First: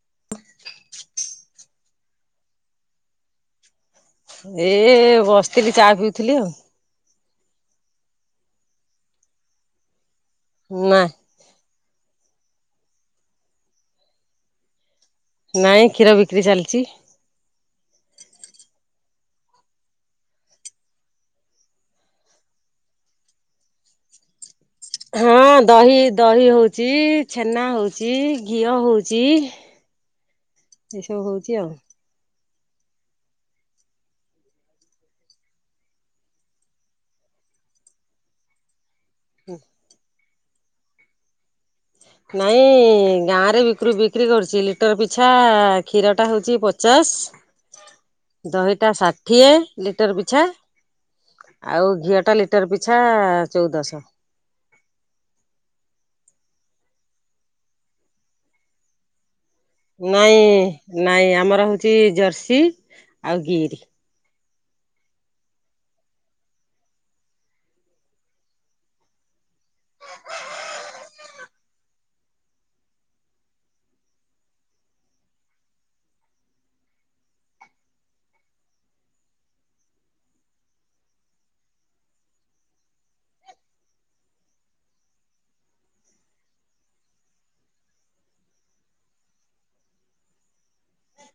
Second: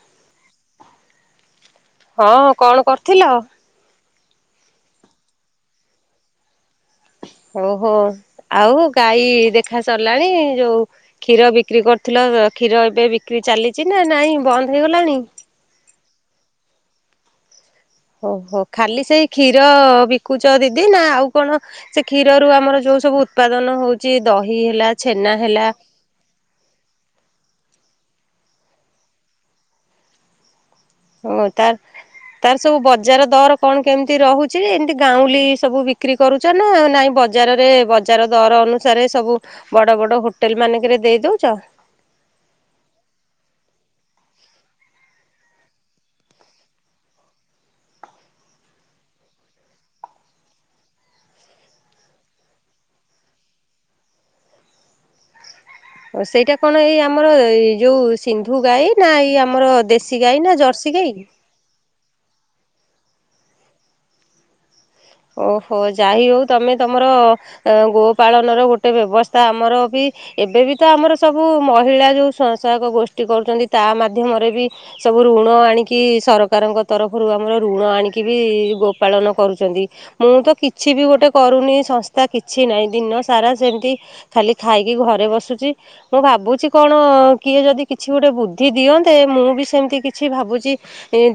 [inaudible] ହଁ କଣ କରୁଥିଲ? ଏ ଏ ବସିଥିଲି ଚା ପିଉଥିଲି ଆଉ। ଓହୋ ଆଉ ଗାଈ ଦେଖା ସ ଲାଣି ଯୋଉ ନା କ୍ଷୀର ବିକ୍ରି କରି [unintelligible] କ୍ଷୀର ଏବେ ବିକ୍ରି ଚାଲିଛି ନା ନାଇଁ ବନ୍ଦ ହେଇଗଲାଣି। ନାଇଁ କ୍ଷୀର ବିକ୍ରି ଚାଲିଛି। ଓହୋ ଖାଲି ସେଇ କ୍ଷୀର ବିକୁଛ ଦିଦି ନା ଆଉ କଣ ସେ କ୍ଷୀରରୁ ଆମର ଯୋଉ ସବୁ ଉତ୍ପାଦନ ହଉଛି ଦହି। ହେଲା ଛେନା ହଁ ହେଲା ଦହି ଦହି ହଉଛି, ଛେନା ହଉଛି। ଘିଅ ହେଉଛି ଏସବୁ ତା ହଉଛି ଆଉ। ତାର ତାର ସବୁ ବଜାର ଦର କଣ କେମିତି ରହୁଛି ଏମିତି ଗାଉଁଲି ସବୁ ବିକ୍ରି କରୁଛ ନା ନାଇଁ ବଜାରରେ ବଜାର ଦର ଅନୁ। ସାରେ ସବୁ ବଡ ବଡ ହୋଟେଲମାନଙ୍କରେ ଦେଇ ଦଉଛ? ନାଇଁ ଗାଁରେ ବିକୃ ବିକ୍ରି କରୁଛି ଲିଟର ପିଛା କ୍ଷୀରଟା ହଉଛି ପଚାଶ, ଦହିଟା ଷାଠିଏ ଲିଟର ପିଛା ଆଉ ଘିଅଟା ଲିଟର ପିଛା ଚଉଦଶ। ସେଇଟା କଣ ଏଇ ଆମର ଏଇ ଯୋଉ ସିନ୍ଧୁ ଗାଈ ନା ଏଇ ଆମର ଦେଶୀ ଗାଈ ନା ଜର୍ସି ନାଇଁ ଗାଈ? ନାଇଁ ଆମର ହଉଛି ଜର୍ସି। ଆଉ ଗିରି। ଓହୋ ଯାାଇ ହଉ ତମେ ତମର ଗୋପାାଳନର ଗୋଟେ ବ୍ୟବସ୍ଥା ଆମର ବି ଏବେବି ତ ଆମର ସବୁ ମହିଳା ଯୋଉ ସ୍ୱୟଂସହାୟକ ଗୋଷ୍ଠୀ କରୁଛନ୍ତି ତା ମାଧ୍ୟମରେ ବି ସବୁ ଋଣ ଆଣିକି ସରକାରଙ୍କ ତରଫରୁ ଆମର ଋଣ ଆଣିକି ବି ଗୋପାଳନ କରୁଛନ୍ତି। ମୁଁ ତ କିଛି ବି ଗୋଟେ କରୁନି ସଂସ୍ଥା କିଛି ନାହିଁ ଦିନ ସାରା ସେମିତି ଖାଲି ଖାଇକି ଘରେ ବସୁଛି ମୁଁ ଭାବୁଛି କଣ କିଏ ଯଦି କିଛି ଗୋଟେ ବୁଦ୍ଧି ଦିଅନ୍ତେ ମୁଁ ବି ସେମିତି କିଛି ଭାବୁଛି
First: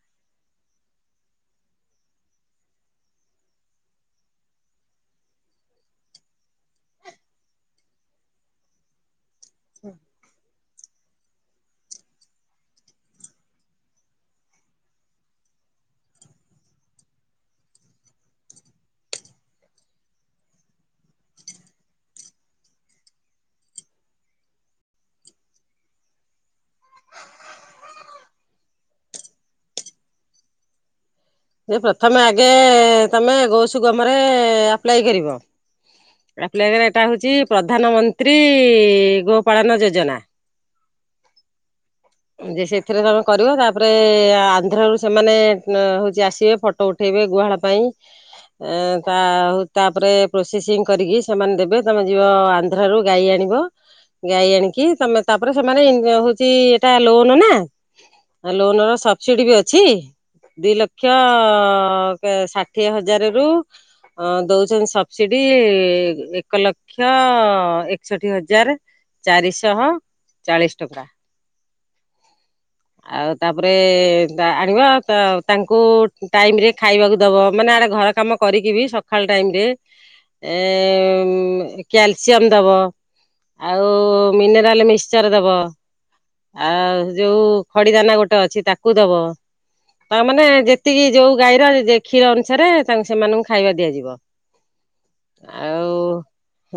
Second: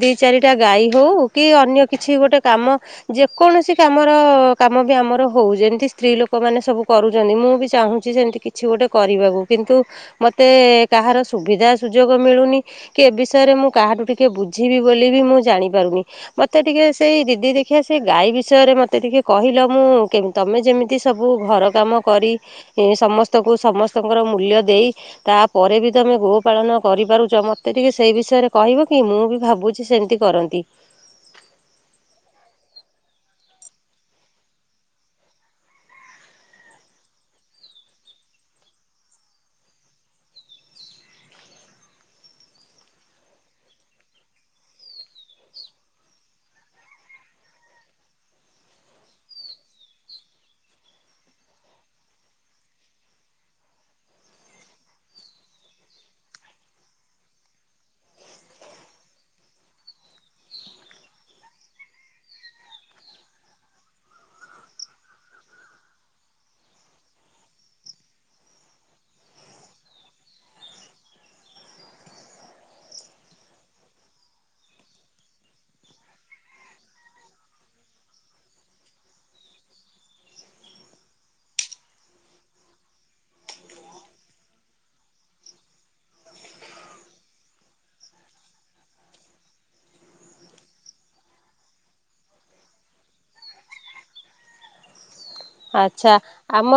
ଦି ଚାରିଟା ଗାଈ ହଉ କି ଅନ୍ୟ କିଛି ଗୋଟେ କାମ ଯିଏ କୌଣସି କାମର କାମ ବି ଆମର ହଉ ଯେମିତି ସ୍ତ୍ରୀ ଲୋକମାନେ ସବୁ କରୁଛନ୍ତି ମୁଁ ବି ଚାହୁଁଛି ସେମିତି କିଛି ଗୋଟେ କରିବାକୁ କିନ୍ତୁ ମୋତେ କାହାର ସୁବିଧା ସୁଯୋଗ ମିଳୁନି କି ଏ ବିଷୟରେ ମୁଁ କାହାଠୁ ଟିକେ ବୁଝିବି ବୋଲି ବି ମୁଁ ଜାଣିପାରୁନି ମୋତେ ଟିକେ ସେଇ ଦିଦି ଦେଖି ସେ ଗାଈ ବିଷୟରେ ମୋତେ ଟିକେ କହିଲ, ମୁଁ ତମେ ଯେମିତି ସବୁ ଘର କାମ କରି ସମସ୍ତଙ୍କୁ ସମସ୍ତଙ୍କର ମୂଲ୍ୟ ଦେଇ ତାପରେ ବି ତମେ ଗୋପାାଳନ କରିପାରୁଛ। ମୋତେ ଟିକେ ସେଇ ବିଷୟରେ କହିବ କି ମୁଁ ବି ଭାବୁଛି ସେମିତି କରନ୍ତି। ଯେ ପ୍ରଥମେ ଆଗେ ତମେ ଗୌସୁଗମରେ ଆପ୍ଲାାଇ କରିବ। ଆପ୍ଲାାଇ କରିବାର ଟାଇମ୍ ହଉଛି ପ୍ରଧାନମନ୍ତ୍ରୀ ଗୋପାାଳନ ଯୋଜନା ଯେ ସେଥିରେ ତମେ କରିବ ତାପରେ ଆନ୍ଧ୍ରାରୁୁ ସେମାନେ ହଉଛି ଆସିବେ ଫଟୋ ଉଠେଇବେ ଗୁହାଳ ପାଇଁ ତା ତାପରେ ପ୍ରୋସେସିଂ କରିକି ସେମାନେ ଦେବେ ତମେ ଯିବ ଆନ୍ଧ୍ରାରୁୁ ଗାଈ ଆଣିବ ଗାଈ ଆଣିକି ତମେ ତାପରେ ସେମାନେ ହଉଛି। ତା ଲୋନ୍ ନା ଲୋନ୍ ର ସବସିଡି ବି ଅଛି ଦି ଲକ୍ଷ ଷାଠିଏ ହଜାରରୁ ଦଉଛନ୍ତି ସବସିଡି ଏକ ଲକ୍ଷ ଏକଷଠି ହଜାର ଚାରିଶହ ଚାଳିଶ ଟଙ୍କା। ଆଉ ତାପରେ ଆଣିବା ତାଙ୍କୁ ଟାଇମରେ ଖାଇବାକୁ ଦବ ମାନେ ଆଡେ ଘର କାମ କରିକି ବି ସକାଳ ଟାଇମରେ ଏ କ୍ୟାଲସିୟମ ଦବ ଆଉ ମିନେରାଲ ମିକ୍ସଚର ଦବ। ଆଉ ଯୋଉ ଖଡି ଦାନା ଗୋଟେ ଅଛି ତାକୁ ଦବ ତା ମାନେ ଯେତିକି ଯୋଉ ଗାଈର କ୍ଷୀର ଅନୁସାରେ ତାଙ୍କୁ ସେମାନଙ୍କୁ ଖାଇବା ଦିଆଯିବ। ଆଛା ଆଉ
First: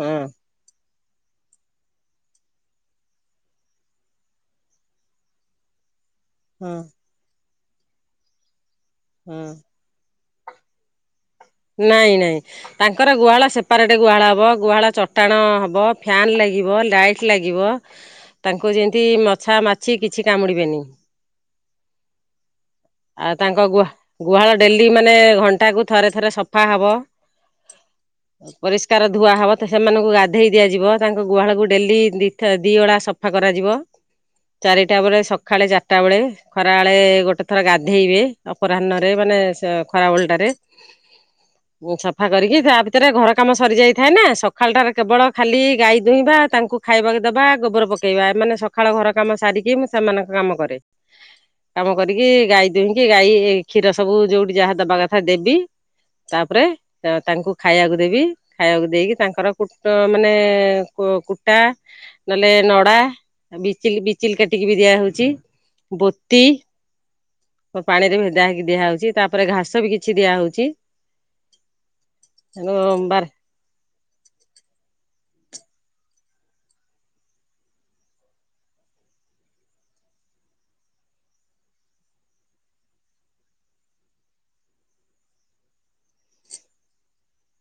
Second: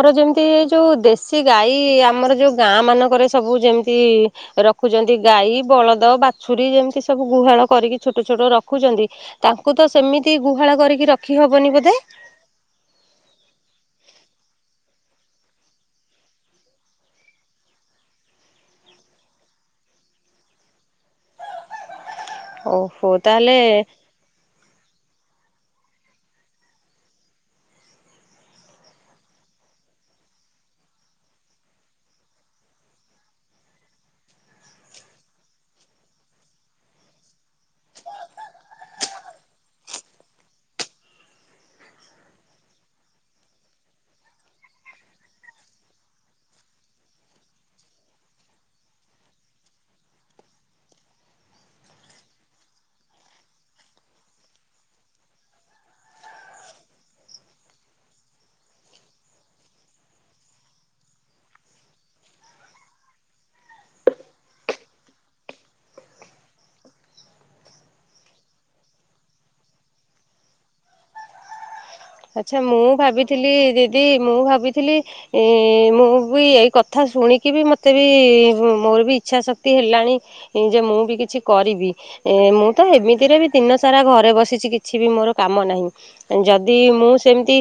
ହଁ ଯେମିତି ଯୋଉ ଦେଶ। ସେ ଗାଈ ଆମର ଯୋଉ ଗାଁ ମାନଙ୍କରେ ସବୁ ଯେମିତି ରଖୁଛନ୍ତି ଗାଈ ବଳଦ। ତ ବାଛୁରୀ ହଁ ଯେମିତି ସବୁ ଗୁହାଳ କରିକି ଛୋଟ ଛୋଟ ରଖ ରଖୁଛନ୍ତି ହଁ ତାଙ୍କୁ ତ ସେମିତି କିଏ ଗୁହାଳ କରିକି ରଖି ହବନି ବୋଧେ ନାଇଁ ନାଇଁ ତାଙ୍କର ଗୁହାଳ ସେ [inaudible] ସେପାରଟେ ଗୁହାଳ ହବ, ଗୁହାଳ ଚଟାଣ ହବ, ଫାନ୍ ଲାଗିବ, ଲାଇଟ ଲାଗିବ ତାଙ୍କୁ ଯେମିତି ମଛା, ମାଛି କିଛି କାମୁଡିବେନି। ଓହୋ ଆଉ ତାହେଲେ ତାଙ୍କ ଗୁହା ଗୁହାଳ ଡେଲି ମାନେ ଘଣ୍ଟା ସପ୍ତାହକୁ ଥରେ ଥରେ ସବୁ ସଫା ହଵ, ପରିଷ୍କାର ଧୁଆ ହବ, ସେମାନଙ୍କୁ ଗାଧେଇ ଦିଆଯିବ, ତାଙ୍କ ଗୁହାଳକୁ ଡେଲି ଦି ଓଳା ସଫା କରାଯିବ, ଚାରିଟା ବେଳେ ସକାଳେ ଚାରିଟା ବେଳେ ଖରାବେଳେ ଗୋଟେ ଥର ଗାଧେଇବେ ଅପରାହନ ମାନେ ଖରା ବେଳ ଟାରେ ସଫା କରିକି ତା ଭିତରେ ଘର କାମ ସରି ଯାଇଥାଏ ନା, ସଖାଳ ଟାରେ କେବଳ ଖାଲି ଗାଈ ଦୁହିଁବା, ତାଙ୍କୁ ଖାଇବାକୁ ଦବା, ଗୋବର ପକେଇବା ଏମାନେ ସକାଳ ଘର କାମ ସାରିକି ମୁଁ ସେମାନଙ୍କ କାମ କରେ। କାମ କରିକି ଗାଈ ଦୁହିଁକି ଗାଈ କ୍ଷୀର ସବୁ ଯୋଉଠି ଯାହା ଦବା କଥା ଦେବି ତାପରେ ତାଙ୍କୁ ଖାଇବାକୁ ଦେବି, ଖାଇବାକୁ ଦେଇକି ତାଙ୍କର କୁ ମାନେ କୁ କୁଟା ନହେଲେ ନଡା ବିଚିଲ ବିଚିଲ କାଟିକି ବି ଦିଆ ହଉଛି, ବୋତି ପାଣିରେ ଭେଦା ହେଇକି ଦିଆହଉଛି ତାପରେ ଘାସ ବି କିଛି ଦିଆହଉଛି। ଆଚ୍ଛା ତେଣୁ ମୁଁ ବା ଭାବିଥିଲି ଦିଦି ମୁଁ ଭାବିଥିଲି ମୁଁ ବି ଏଇ କଥା ଶୁଣିକି ବି ମୋତେ ବି ମୋର ବି ଇଚ୍ଛାଶକ୍ତି ହେଲାଣି ଯେ ମୁଁ ବି କିଛି କରିବି ମୁଁ ତ ଏମିତିରେ ବି ଦିନସାରା ଘରେ ବସିଛି କିଛି ବି ମୋର କାମ ନାହିଁ ଯଦି ମୁଁ ସେମିତି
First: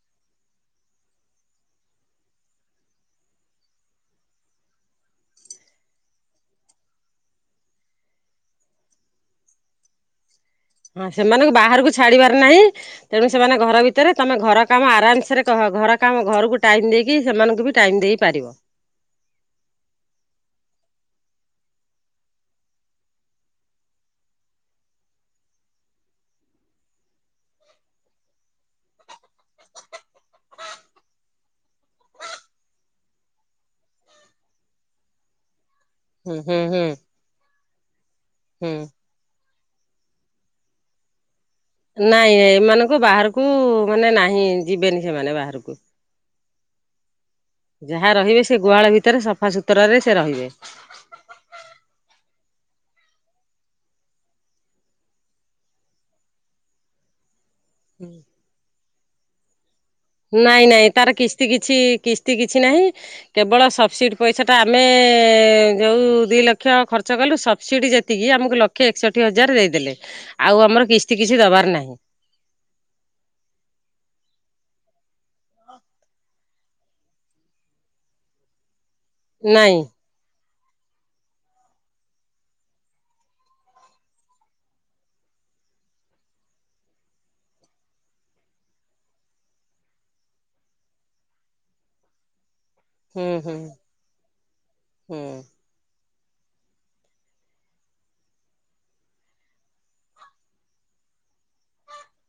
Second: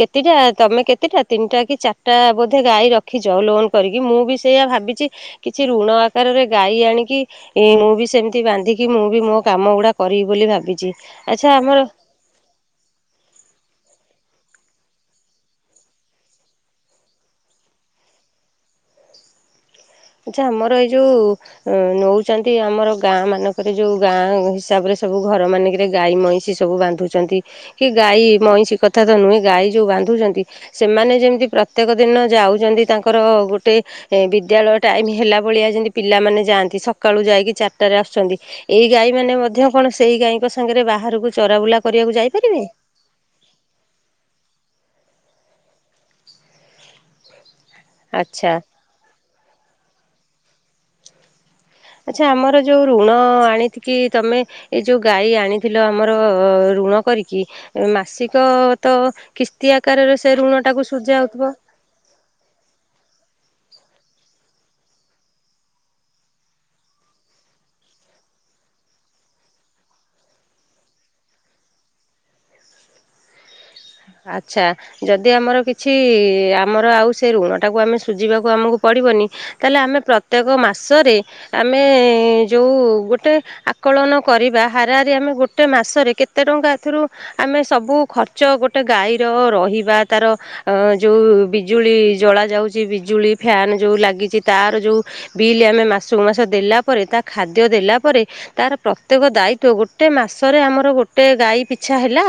କେତେଟା ତମେ କେତେଟା ତିନିଟା କି ଚାରିଟା ବୋଧେ ଗାଈ ରଖିଛ। ଲୋନ୍ କରିକି ମୁଁ ବି ସେଇଆା ଭାବିଛି କିଛି ଋଣ ଆକାର ରେ ଗାଇ ଆଣିକି ମୁଁ ସେମିତି ବନ୍ଧିକି ମୋ କାମା ଗୁଡା କରିବି ବୋଲି ଭାବିଛି। ହଁ ସେମାନଙ୍କୁ ଆଚ୍ଛା ଆମର ବାହାରକୁ ଛାଡିବାର ନାହିଁ। ତେଣୁ ସେମାନେ ଘର ଭିତରେ ତମେ ଘର କାମ ଆରାମସରେ ଘର କାମ ଘରକୁ ଟାଇମ ଦେଇକି ସେମାନଙ୍କୁ ବି ଟାଇମ ଦେଇପାରିବ। ଆଚ୍ଛା ଆମର ଏଇ ଯୋଉ ନଉଛନ୍ତି ଆମର ଗାଁ ମାନଙ୍କରେ ଯୋଉ ଗାଁ ହିସାବରେ ସବୁ ଘର ମାନଙ୍କରେ ଗାଈ ମଇଁଷି ସବୁ ବାନ୍ଧୁଛନ୍ତି କି ଗାଈ ମଇଁଷି କଥା ତ ନୁହେଁ ଗାଈ ଯୋଉ ବାନ୍ଧୁଛନ୍ତି ସେମାନେ ଯେମିତି ପ୍ରତ୍ୟେକ ଦିନ ଯାଉଛନ୍ତି ତାଙ୍କର ଗୋଟେ ବିଦ୍ୟାଳୟ। ଟାଇମ୍ ହେଲା ଭଳିଆ ଯେମିତି ହୁଁ ପିଲାମାନେ ହୁଁ ଯାଆନ୍ତି ହୁଁ ସକାଳୁ ଯାଇକି ଚାର ତ ରାସ୍ ଆଛନ୍ତି ହୁଁ। ଏଇ ଗାଈ ମାନେ ମଧ୍ୟ ଆପଣ ସେଇ ଗାଈଙ୍କ ସାଙ୍ଗରେ ବାହାରକୁ ଚରାବୁଲା କରିବାକୁ ନାଇଁ ଯାଇପାରିବେ? ଏମାନଙ୍କୁ ବାହାରକୁ ମାନେ ନାହିଁ ଯିବେନି। ଏମାନେ ବାହାରକୁ ଯାହା ରହିବେ ଆଚ୍ଛା ସେ ଗୁହାଳ ଭିତରେ ସବୁ ସଫା ସତୁରା ରେ ସେ ରହିବେ। ଆଚ୍ଛା ଆମର ଯୋଉ ଋଣ ଆଣି କିି ତମେ ଏ ଯୋଉ ଗାଈ ଆଣିଥିଲ ଆମର ଋଣ କରିକି କି ମାସିକ ଅ ତ କିସ- ନାଇଁ ନାଇଁ ତାର କିସ୍ତି କିଛି କିସ୍ତି କିଛି ନାହିଁ କେବଳ ସବସିଡ଼ି ପଇସାଟା ଆମେ ଏ ଯୋଉ ଦି ଲକ୍ଷ ଖର୍ଚ୍ଚ କଲୁ ସବସିଡ଼ି ଯେତିକି ଆମକୁ ଲକ୍ଷ ଏକଷଠି ହଜାର ଦେଇଦେଲେ, ଆଉ ଆମର କିସ୍ତି କିଛି ଦେବାର ନାହିଁ। ଆଚ୍ଛା ଯଦି ଆମର କିଛି ଆମର ଆଉ ସେ ଋଣ ଟାକୁ ଆମେ ସୁଝିବାକୁ ଆମକୁ ପଡ଼ିବନି ନାଇଁ ତାହେଲେ ଆମେ ପ୍ରତ୍ୟେକ ମା ମାସରେ ଆମେ ଯେଉଁ ଗୋଟେ ଆକଳନ କରିବା ହାରା ହାରି ରେ ଆମେ ଗୋଟେ ମାସରେ କେତେ ଟଙ୍କା ଏଥିରୁ ଆମେ ସବୁ ଖର୍ଚ ଗ ଗୋଟେ ଗାଈର ରହିବା ତାର ଅ ଯୋଉ ବିଜୁଳି ଜଳା ଯାଉଛି ବିଜୁଳି ହୁଁ ହୁଁ ଫ୍ୟାନ ଯୋଉ ଲାଗିଛି ତାର ଯୋଉ ହୁଁ ବିଲ୍ ଆମେ ମାସ ସବୁ ମାସ ଦେଲା ପରେ, ତା ଖାଦ୍ୟ ଦେଲା ପରେ, ତାର ପ୍ରତ୍ୟେକ ଦାୟିତ୍ଵ, ଗୋଟେ ମାସରେ, ଆମର ଗୋଟେ ଗାଈ ପିଛା ହେଲା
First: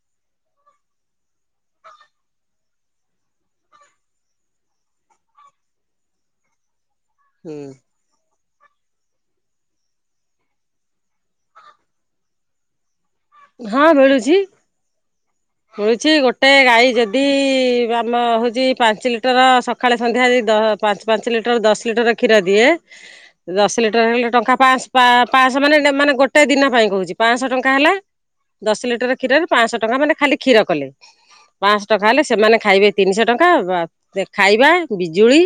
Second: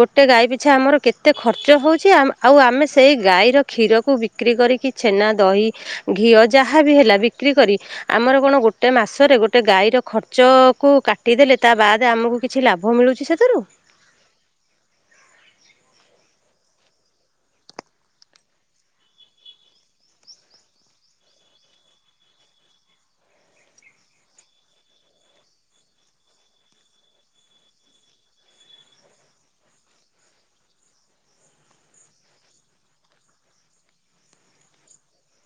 ଗୋଟେ ଗାଈି। ଆଛା ଆମର କେତେ ଖର୍ଚ୍ଚ ହେଉଛି, ଆଉ ଆମେ ସେଇ ଗାଈର କ୍ଷୀରକୁ ବିକ୍ରି କରିକି ଛେନା, ଦହି ଘିଅ ଯାହା ଯାହା ବି ହେଲା ବିକ୍ରି ହୁଁ କରି, ଆମର କଣ। ଗୋଟେ ମାସରେ, ଗୋଟେ ଗାଈର ଖର୍ଚ କୁ କାଟିଦେଲେ, ତା ବାଦେ ଆମକୁ କିଛି ଲାଭ ମିଳୁଛି। ସେଥିରୁ ହଁ ମିଳୁଛି। ମିଳୁଛି ଗୋଟେ ଗାଈ ଯଦି, ଆମ ହଉଛି ପାଞ୍ଚ ଲିଟର ସଖାଳେ ସନ୍ଧ୍ୟା ଯଦି ଦ ପାଞ୍ଚ ପାଞ୍ଚ ଲିଟର ଦଶ ଲିଟର କ୍ଷୀର ଦିଏ, ଦଶ ଲିଟର ହେଲେ ଟଙ୍କା ପାଁସ ପା ପାଁସ ମାନେ ନେ ମାନେ ଗୋଟେ ଦିନ ପାଇଁ କହୁଛି ପାଁସ ଟଙ୍କା ହେଲେ। ଦଶ ଲିଟର କ୍ଷୀରରେ ପାଁସ ଟଙ୍କା, ମାନେ ଖାଲି କ୍ଷୀର କଲେ, ପାଁସ ଟଙ୍କା ହେଲେ, ସେମାନେ ଖାଇବେ ତିନିଶହ ଟଙ୍କା, ଖାଇବା, ବିଜୁଳି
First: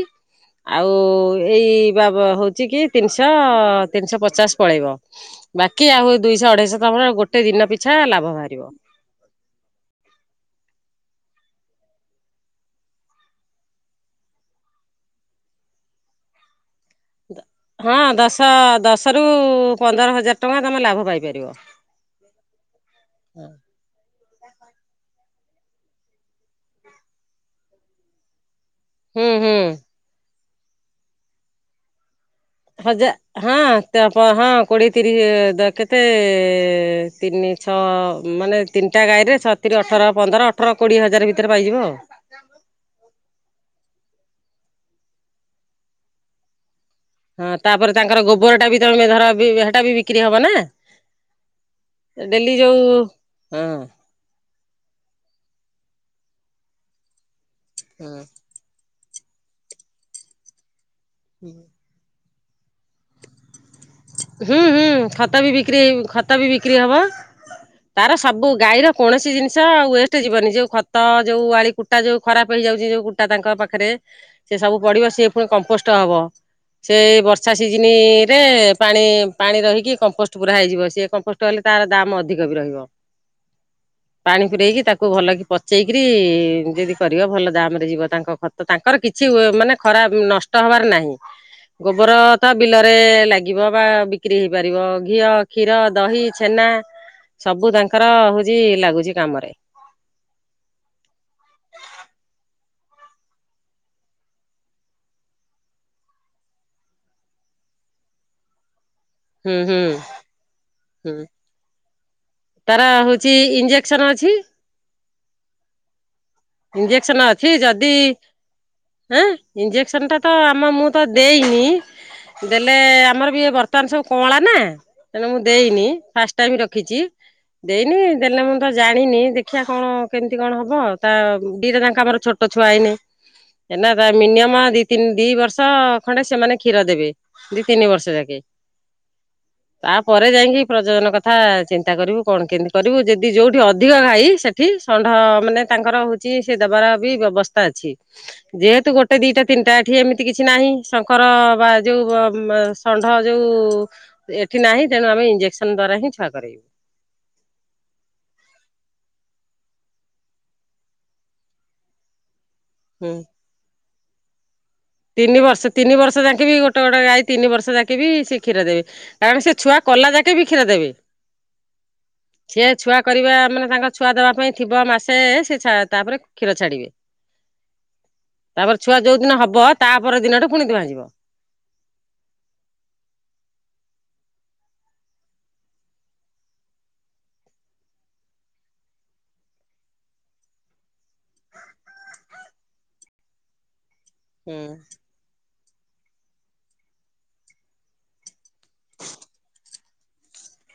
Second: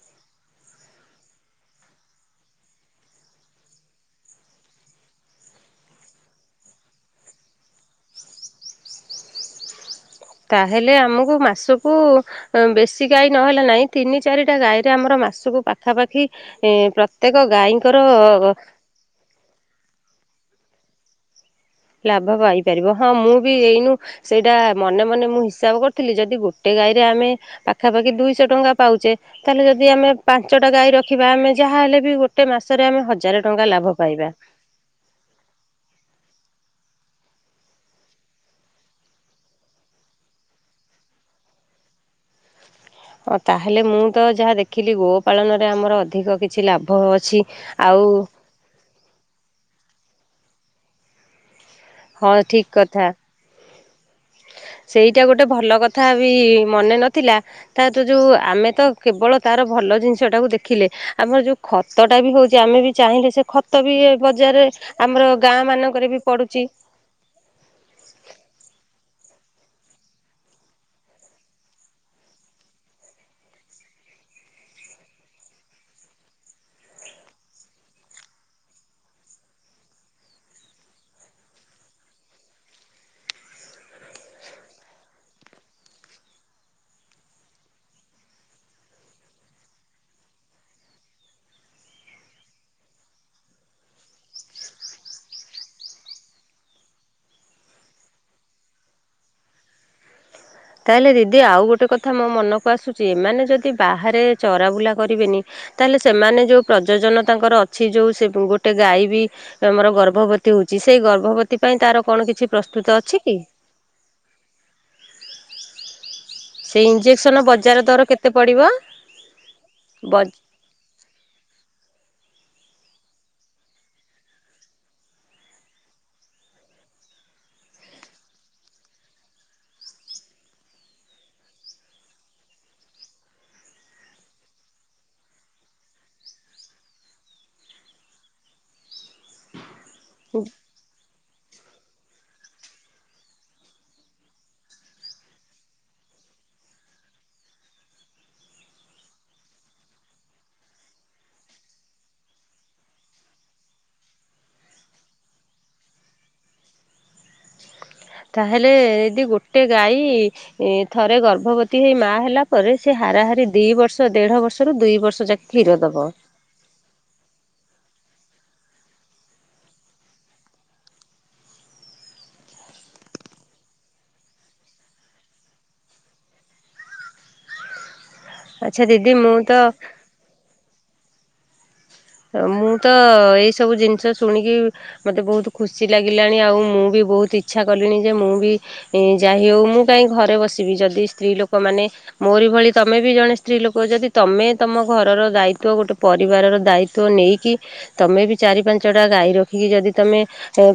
ଆଉ ଏଇ ବା ହଉଛି କି ତିନ୍ସ, ତିନ୍ସ ହ ପଚାଶ ପଳେଇବ ବାକି ଆଉ ଦୁଇଶହ ଅଢେଇଶହ ଟଙ୍କା ଗୋଟେ ଗୋଟେ ଦିନ ପିଛା ଲାଭ ବାହାରିବ। ତାହେଲେ ଆମକୁ ମାସକୁ, ବେଶି ଗାଈ ନହେଲା ନାହିଁ, ତିନି ଚାରିଟା ଗାଈରେ ଆମର ମାସକୁ ପାଖାପାଖି ଏ ପ୍ରତ୍ୟେକ ହଁ ଗାଈଙ୍କର ଦଶ ଦଶ ରୁ ପନ୍ଦର ହଜାର ଟଙ୍କା। ତମ ଲାଭ ପାଇପାରିବ। ଲାଭ ପାଇପାରିବ, ହଁ ମୁଁ ବି ଏଇନୁ। ସେଇଟା ମନେ ମନେ ମୁଁ ହିସାବ କରିଥିଲି, ଯଦି ଗୋଟେ ଗାଈରେ ଆମେ ପାଖାପାଖି ଦୁଇଶହ ଟଙ୍କା ପାଉଛେ ହୁଁ ତାହେଲେ ହୁଁ। ଯଦି ଆମେ ପାଞ୍ଚଟା ଗାଈ ରଖିବା ଆମେ ଯାହାହଲେ ବି ଗୋ ହଜା ହଁ ହଁ କୋଡିଏ ତିରିଶ କେତେ। ତିନି ଛଅ ମାନେ, ତିନିଟା ଗାଈ ରେ ଛଅତିରି ଅଠର, ପନ୍ଦର, ଅଠର, କୋଡିଏ ହଜାର ଭିତରେ ପାଇଯିବ ଆଉ। ହଁ ତାହେଲେ ମୁଁ ତ ଯାହା ଦେଖିଲି ଗୋ ପାାଳନରେ ଆମର ଅଧିକ କିଛି ଲାଭ। ଅଛି। ହଁ ତାପରେ ଆଉ ତାଙ୍କର ଗୋବର ଟା ବି ତମେ ଧର ଵି ସେଟା ବି ବିକି ହବ ନା। ହଁ ଡେଲି ଠିକ ଯୋଉ କଥା ହଁ। ସେଇଟା ଗୋଟେ ଭଲ କଥା ବି ମନେ ନଥିଲା। ତା ତୁ ହଁ ଯୋଉ ଆମେ ତ କେବଳ ତାର ଭଲ ଜିନିଷଟାକୁ ଦେଖିଲେ। ଆମର ଯୋଉ ଖତ। ବି ହଉଛି ଆମେ ବି ଚାହିଁଲେ ସେ ଖ ହୁଁ ହୁଁ ଖତ ବି ବିକ୍ରି, ମାନଙ୍କରେ ଖତ ବି ପଡୁଛି। ବିକ୍ରି ହବ, ତାର ସବୁ ଗାଈର କୌଣସି ଜିନିଷ। ଚ ୱେଷ୍ଟ୍ ଯିବନି ଯୋଉ ଖତ, ଯୋଉ ଆଳି କୁଟା, ଯୋଉ ଖରାପ ହେଇଯାଉଛି, ଯୋଉ କୁଟା ତାଙ୍କ ପାଖରେ, ସେ ସବୁ ପଡିବ, ସିଏ ପୁଣି କମ୍ପୋଷ୍ଟ ହବ, ସେ ବର୍ଷା ସିଜିନ୍ ରେ। ପାଣି ପାଣି ରହିକି କମ୍ପୋଷ୍ଟ ପୁରା ହେଇଯିବ, ସେ କମ୍ପୋଷ୍ଟ କଲେ, ତାର ଦାମ ଅଧିକ ବି ରହିବ, ପାଣି ପୂରେଇକି, ତାକୁ ଭଲ କିି ପଚେଇକରି, ଯଦି କରିବ ଭଲ ଦାମରେ ଯିବ ତାଙ୍କ ଖତ, ତାଙ୍କର କିଛି ମାନେ ଖରାପ ନଷ୍ଟ ହବାର ନାହିଁ, ଗୋବର ତ ବିଲରେ ଲାଗ୍। ଯିବ ବା ବିକ୍ରି ହେଇପାରିବ ଘିଅ, କ୍ଷୀର, ଦହି, ଛେନା ସବୁ ତାଙ୍କର ହଉଛି ଲାଗୁଛି କାମରେ। ତାହେଲେ ଦିଦି ଆଉ ଗୋଟେ କଥା ମୋ ମନକୁ ଆସୁଛି, ଏମାନେ ଯଦି ବାହାରେ ଚରାବୁଲା କରିବେନି, ତାହେଲେ ସେମାନେ ଯୋଉ ପ୍ରଯୋଜନ ତାଙ୍କର, ଅଛି ଯୋଉ ଗୋଟେ ଗାଈ। ବି ହୁଁ ହୁଁ ଆମର ଗର୍ଭବତୀ ହଉଛି ସେଇ ହୁଁ। ଗର୍ଭବତୀ ପାଇଁ ତାର କଣ କିଛି। ତାର ପ୍ରସ୍ତୁତ ଅଛି ହଉଛି କି? ଇଞ୍ଜେକ୍ସନ୍ ଅଛି। ସେଇ ଇଞ୍ଜେକ୍ସନ୍ ଇଞ୍ଜେକ୍ସନ ଅଛି ବଜାର ଯଦି ଦର କେତେ ପଡିବ? ହାଁ ଇଞ୍ଜେକ୍ସନ୍ ଟା ତ ଆମ ମୁଁ ତ ଦେଇନି। ଦେଲେ ଆମର ବି ବର୍ତ୍ତମାନ ସବୁ କଁଳା ନା ତେଣୁ ମୁଁ ଦେଇନି ଫାଷ୍ଟ ଟାଇମ ରଖିଚି। ଦେଇନି ଦେଲେ ମୁଁ ତ ଜାଣିନି ଦେଖିବା କଣ କେମିତି କଣ ହବ ତା ଦିଟା ଯାକ ଆମର ଛୋଟ ଛୁଆ ଏଇନେ ଏନା ତା ମିନିମମ ଦି ତିନି ଦିବର୍ଷ ଖଣ୍ଡେ ସେମାନେ କ୍ଷୀର ଦେବେ ଦି ତିନି ବର୍ଷ ଯାକେ। ତାପରେ ଯାଇଁକି ପ୍ରଜଜନ କ ଥା ଚିନ୍ ନ୍ତା କରିବୁ କଣ କେମିତି କରିବୁ ଯେଦି ଯୋଉଠି ଅଧିକ ଘାଇ ସେଠି ଷଣ୍ଢମାନେ ତାଙ୍କର ହୋଉଚି ସିଏ ଦବାର ବି ବ୍ୟବସ୍ଥା ଅଛି ଯେହେତୁ ଗୋଟେ ଦିଟା ତିନଟା ଏଠି ଏମିତି କିଛି ନାହିଁ ଶଙ୍କର ବା ଯୋଉ ଗ-ମ-ଷଣ୍ଢ ଯୋଉ ଏଠି ନାହିଁ ତେଣୁ ଆମେ ଇଞ୍ଜେକ୍ସନ ଦ୍ଵାରା ହିଁ ଛୁଆ କରେଇବୁ। ତାହେଲେ ଏଦି ଗୋଟେ ଗାଈ ଇ ଥରେ ଗର୍ଭବତୀ ହେଇ ମା ହେଲା ପରେ ସେ ହୁଁ ହାରାହାରି ଦିବର୍ଷ ଦେଢ଼ ବର୍ଷ ବର୍ଷରୁ ଦୁଇ ତିନି ଯାକେ ବର୍ଷ କ୍ଷୀର ତିନି ଦବ। ବର୍ଷ ଯାକେଁ ବି ଗୋଟ ଗୋଟେ ଗାଈ ତିନି ବର୍ଷ ଯାକେ ବି ସେ କ୍ଷୀ କ୍ଷୀର ଦେବେ କାରଣ ସେ ଛୁଆ କଲା ଯାକେ ବି କ୍ଷୀର ଦେବେ ସିଏ ଛୁଆ କରିବା ମାନେ ତାଙ୍କ ଛୁଆ ଦବା ପାଇଁ ଥିବ ମାସେ ସେ ଛା-ତାପରେ କ୍ଷୀର ଛାଡିବେ। ତାପରେ ଆଚ୍ଛା ଛୁଆ ଦିଦି ଯୋଉ ମୁଁ ଦିନ ତ ହବ ଦିନଟେ ପୁଣି ଦୁଁହା ଯିବ। ମୁଁ ତ ଏଇସବୁ ଜିନିଷ ଶୁଣିକି ମତେ ବୋହୁତ ଖୁସି ଲାଗିଲାଣି ଆଉ ମୁଁ ବି ବୋହୁତ ଇଚ୍ଛା କଲିଣି ଯେ ମୁଁ ବି ଯାହି ହୋଉ ମୁଁ କାହିଁ ଘରେ ବସିବି ଯଦି ସ୍ତ୍ରୀ ଲୋକମାନେ ମୋରି ଭଳି ତମେ ବି ଜଣେ ସ୍ତ୍ରୀ ଲୋକ ଯଦି ତମେ ତମ ଘରର ଦାୟି ତ ଗୋଟେ ପରିବାରର ଦାୟି ତ୍ୱ ନେଇକି ତୁମେ ବି ଚାରି ପାଞ୍ଚଟା ଗାଈ ରଖିକି ଯଦି ତୁମେ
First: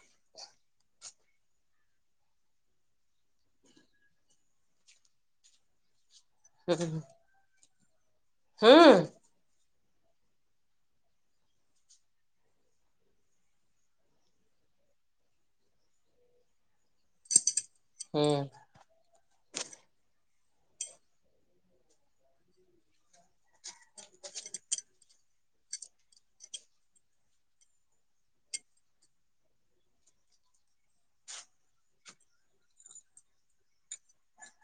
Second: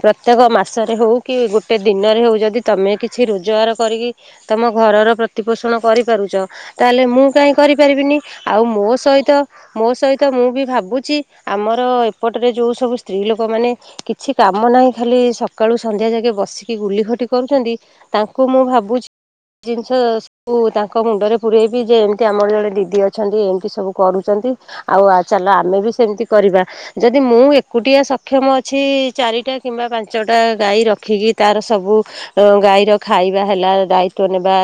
ପ୍ରତ୍ୟେକ ମାସରେ ହେଉ କି ଗୋଟେ ଦିନରେ ହେଉ ଯଦି ତମେ କିଛି ରୋଜଗାର କରିକି ତୁମ ଘରର ପ୍ରତିପୋଷଣ କରି ପାରୁଚ ତାହେଲେ ମୁଁ କାଇଁ କରିପାରିବିନି। ଆଉ ମୋ ସହିତ ମୋ ସହିତ ମୁଁ ବି ଭାବୁ ଚି ଆମର ଏପଟରେ ଯୋଉ ସବୁ ସ୍ତ୍ରୀ ଲୋକମାନେ କିଛି କାମ ନାହିଁ ଖାଲି ସକାଳୁ ସନ୍ଧ୍ୟା ଯାକେ ବସିକି ଗୁଲି ଘଟି କରୁଚନ୍ତି ତାଙ୍କୁ ମୁଁ ଭାବୁଚି ଜିନିଷ ସବୁ ତାଙ୍କ ମୁଣ୍ଡରେ ପୁରେଇବି ଯେ ଏମତି ଆମର ଜଣେ ଦିଦି ଅଛନ୍ତି ଏମତି ସବୁ କରୁଚନ୍ତି ଆଉ ଚାଲ ଆମେ ବି ସ୍ ସେମତି କରିବା ଯଦି ମୁଁ ଏକୁଟିଆ ସକ୍ଷମ ଅଛି ଚାରିଟା କିମ୍ବା ପାଞ୍ଚଟା ଗାଈ ରଖିକି ତାର ସବୁ ଗାଈର ଖାଇବା ହେଲା ଦାୟିତ୍ୱ ନେବା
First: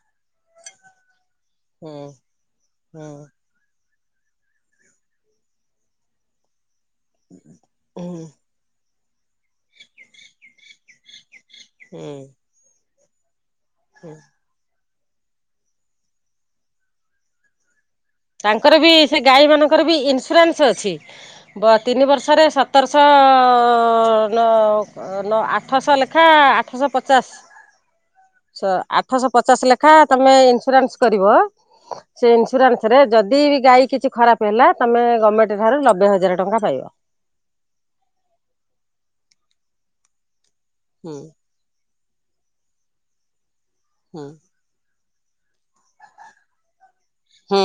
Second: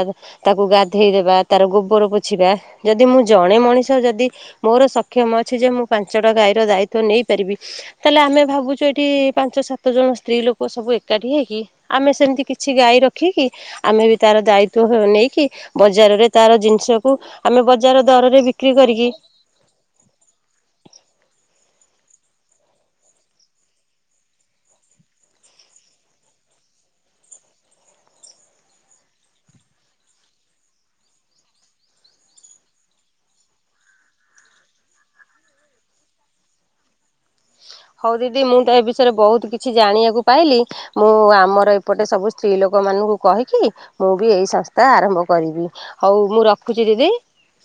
ତାକୁ ଗାଧେଇ ଦେବା ତାର ଗୋବର ପୋଛିବା ଯଦି ମୁଁ ଜଣେ ମଣିଷ ଷ ଯଦି ମୋର ସକ୍ଷମ ଅଛି ଯେ ମୁଁ ପାଞ୍ଚଟା ଗାଈର ଦାୟି ତ୍ୱ ନେଇପାରିବି ତାହେଲେ ଆମେ ଭାବୁଚୁ ଏ ଏଇ ପାଞ୍ଚ ସାତ ଜଣ ସ୍ତ୍ରୀ ଲୋକ ସବୁ ଏକାଠି ହେଇ କି ଆମେ ସେମିତି କିଛି ଗାଈ ର ଠିକି ଆମେ ବି ତାର ଦାୟି ତ୍ୱ ନେଇକି ବଜାରରେ ତାର ଜିନିଷକୁ ଆମେ ବ ତାଙ୍କର ବି ସେ ଗାଈ ମାନଙ୍କର ବି ଇନସୁରାନସ ଅଛି। ବ ତିନି ବର୍ଷରେ ସତରଶ ଅ-ନଅ-ଅ-ନଅ ଆଠଶ ଲେଖା ଆଠଶ ପଚାଶ ସ-ଆଠଶ ପଚାଶ ଲେଖା ତମେ ଇନସୁରାନସ୍ କରିବ ସେ ଇନସୁରାନସ୍ ରେ ଯଦି ବି ଗାଈ କିଛି ଖରାପେ ହେଲା ତମେ ଗଭର୍ଣମେଣ୍ଟ ଠାରୁ ନବେ ହଜାର ଟଙ୍କା ପାଇବ। ହଉ ଦିଦି ମୁଁ ତ ଏ ବିଷୟରେ ବହୁତ କିଛି ଜାଣିବାକୁ ପାଇଲି। ମୁଁ ହୁଁ ଆମର ପଟେ ସବୁ ସ୍ତ୍ରୀ ଲୋକମାନଙ୍କୁ କହିକି। ମୁଁ ହୁଁ ବି ଏଇ ସଂସ୍ଥା ଆରମ୍ଭ କରିବି ହଉ ମୁଁ ରଖୁଛି ଦିଦି। ହୁଁ।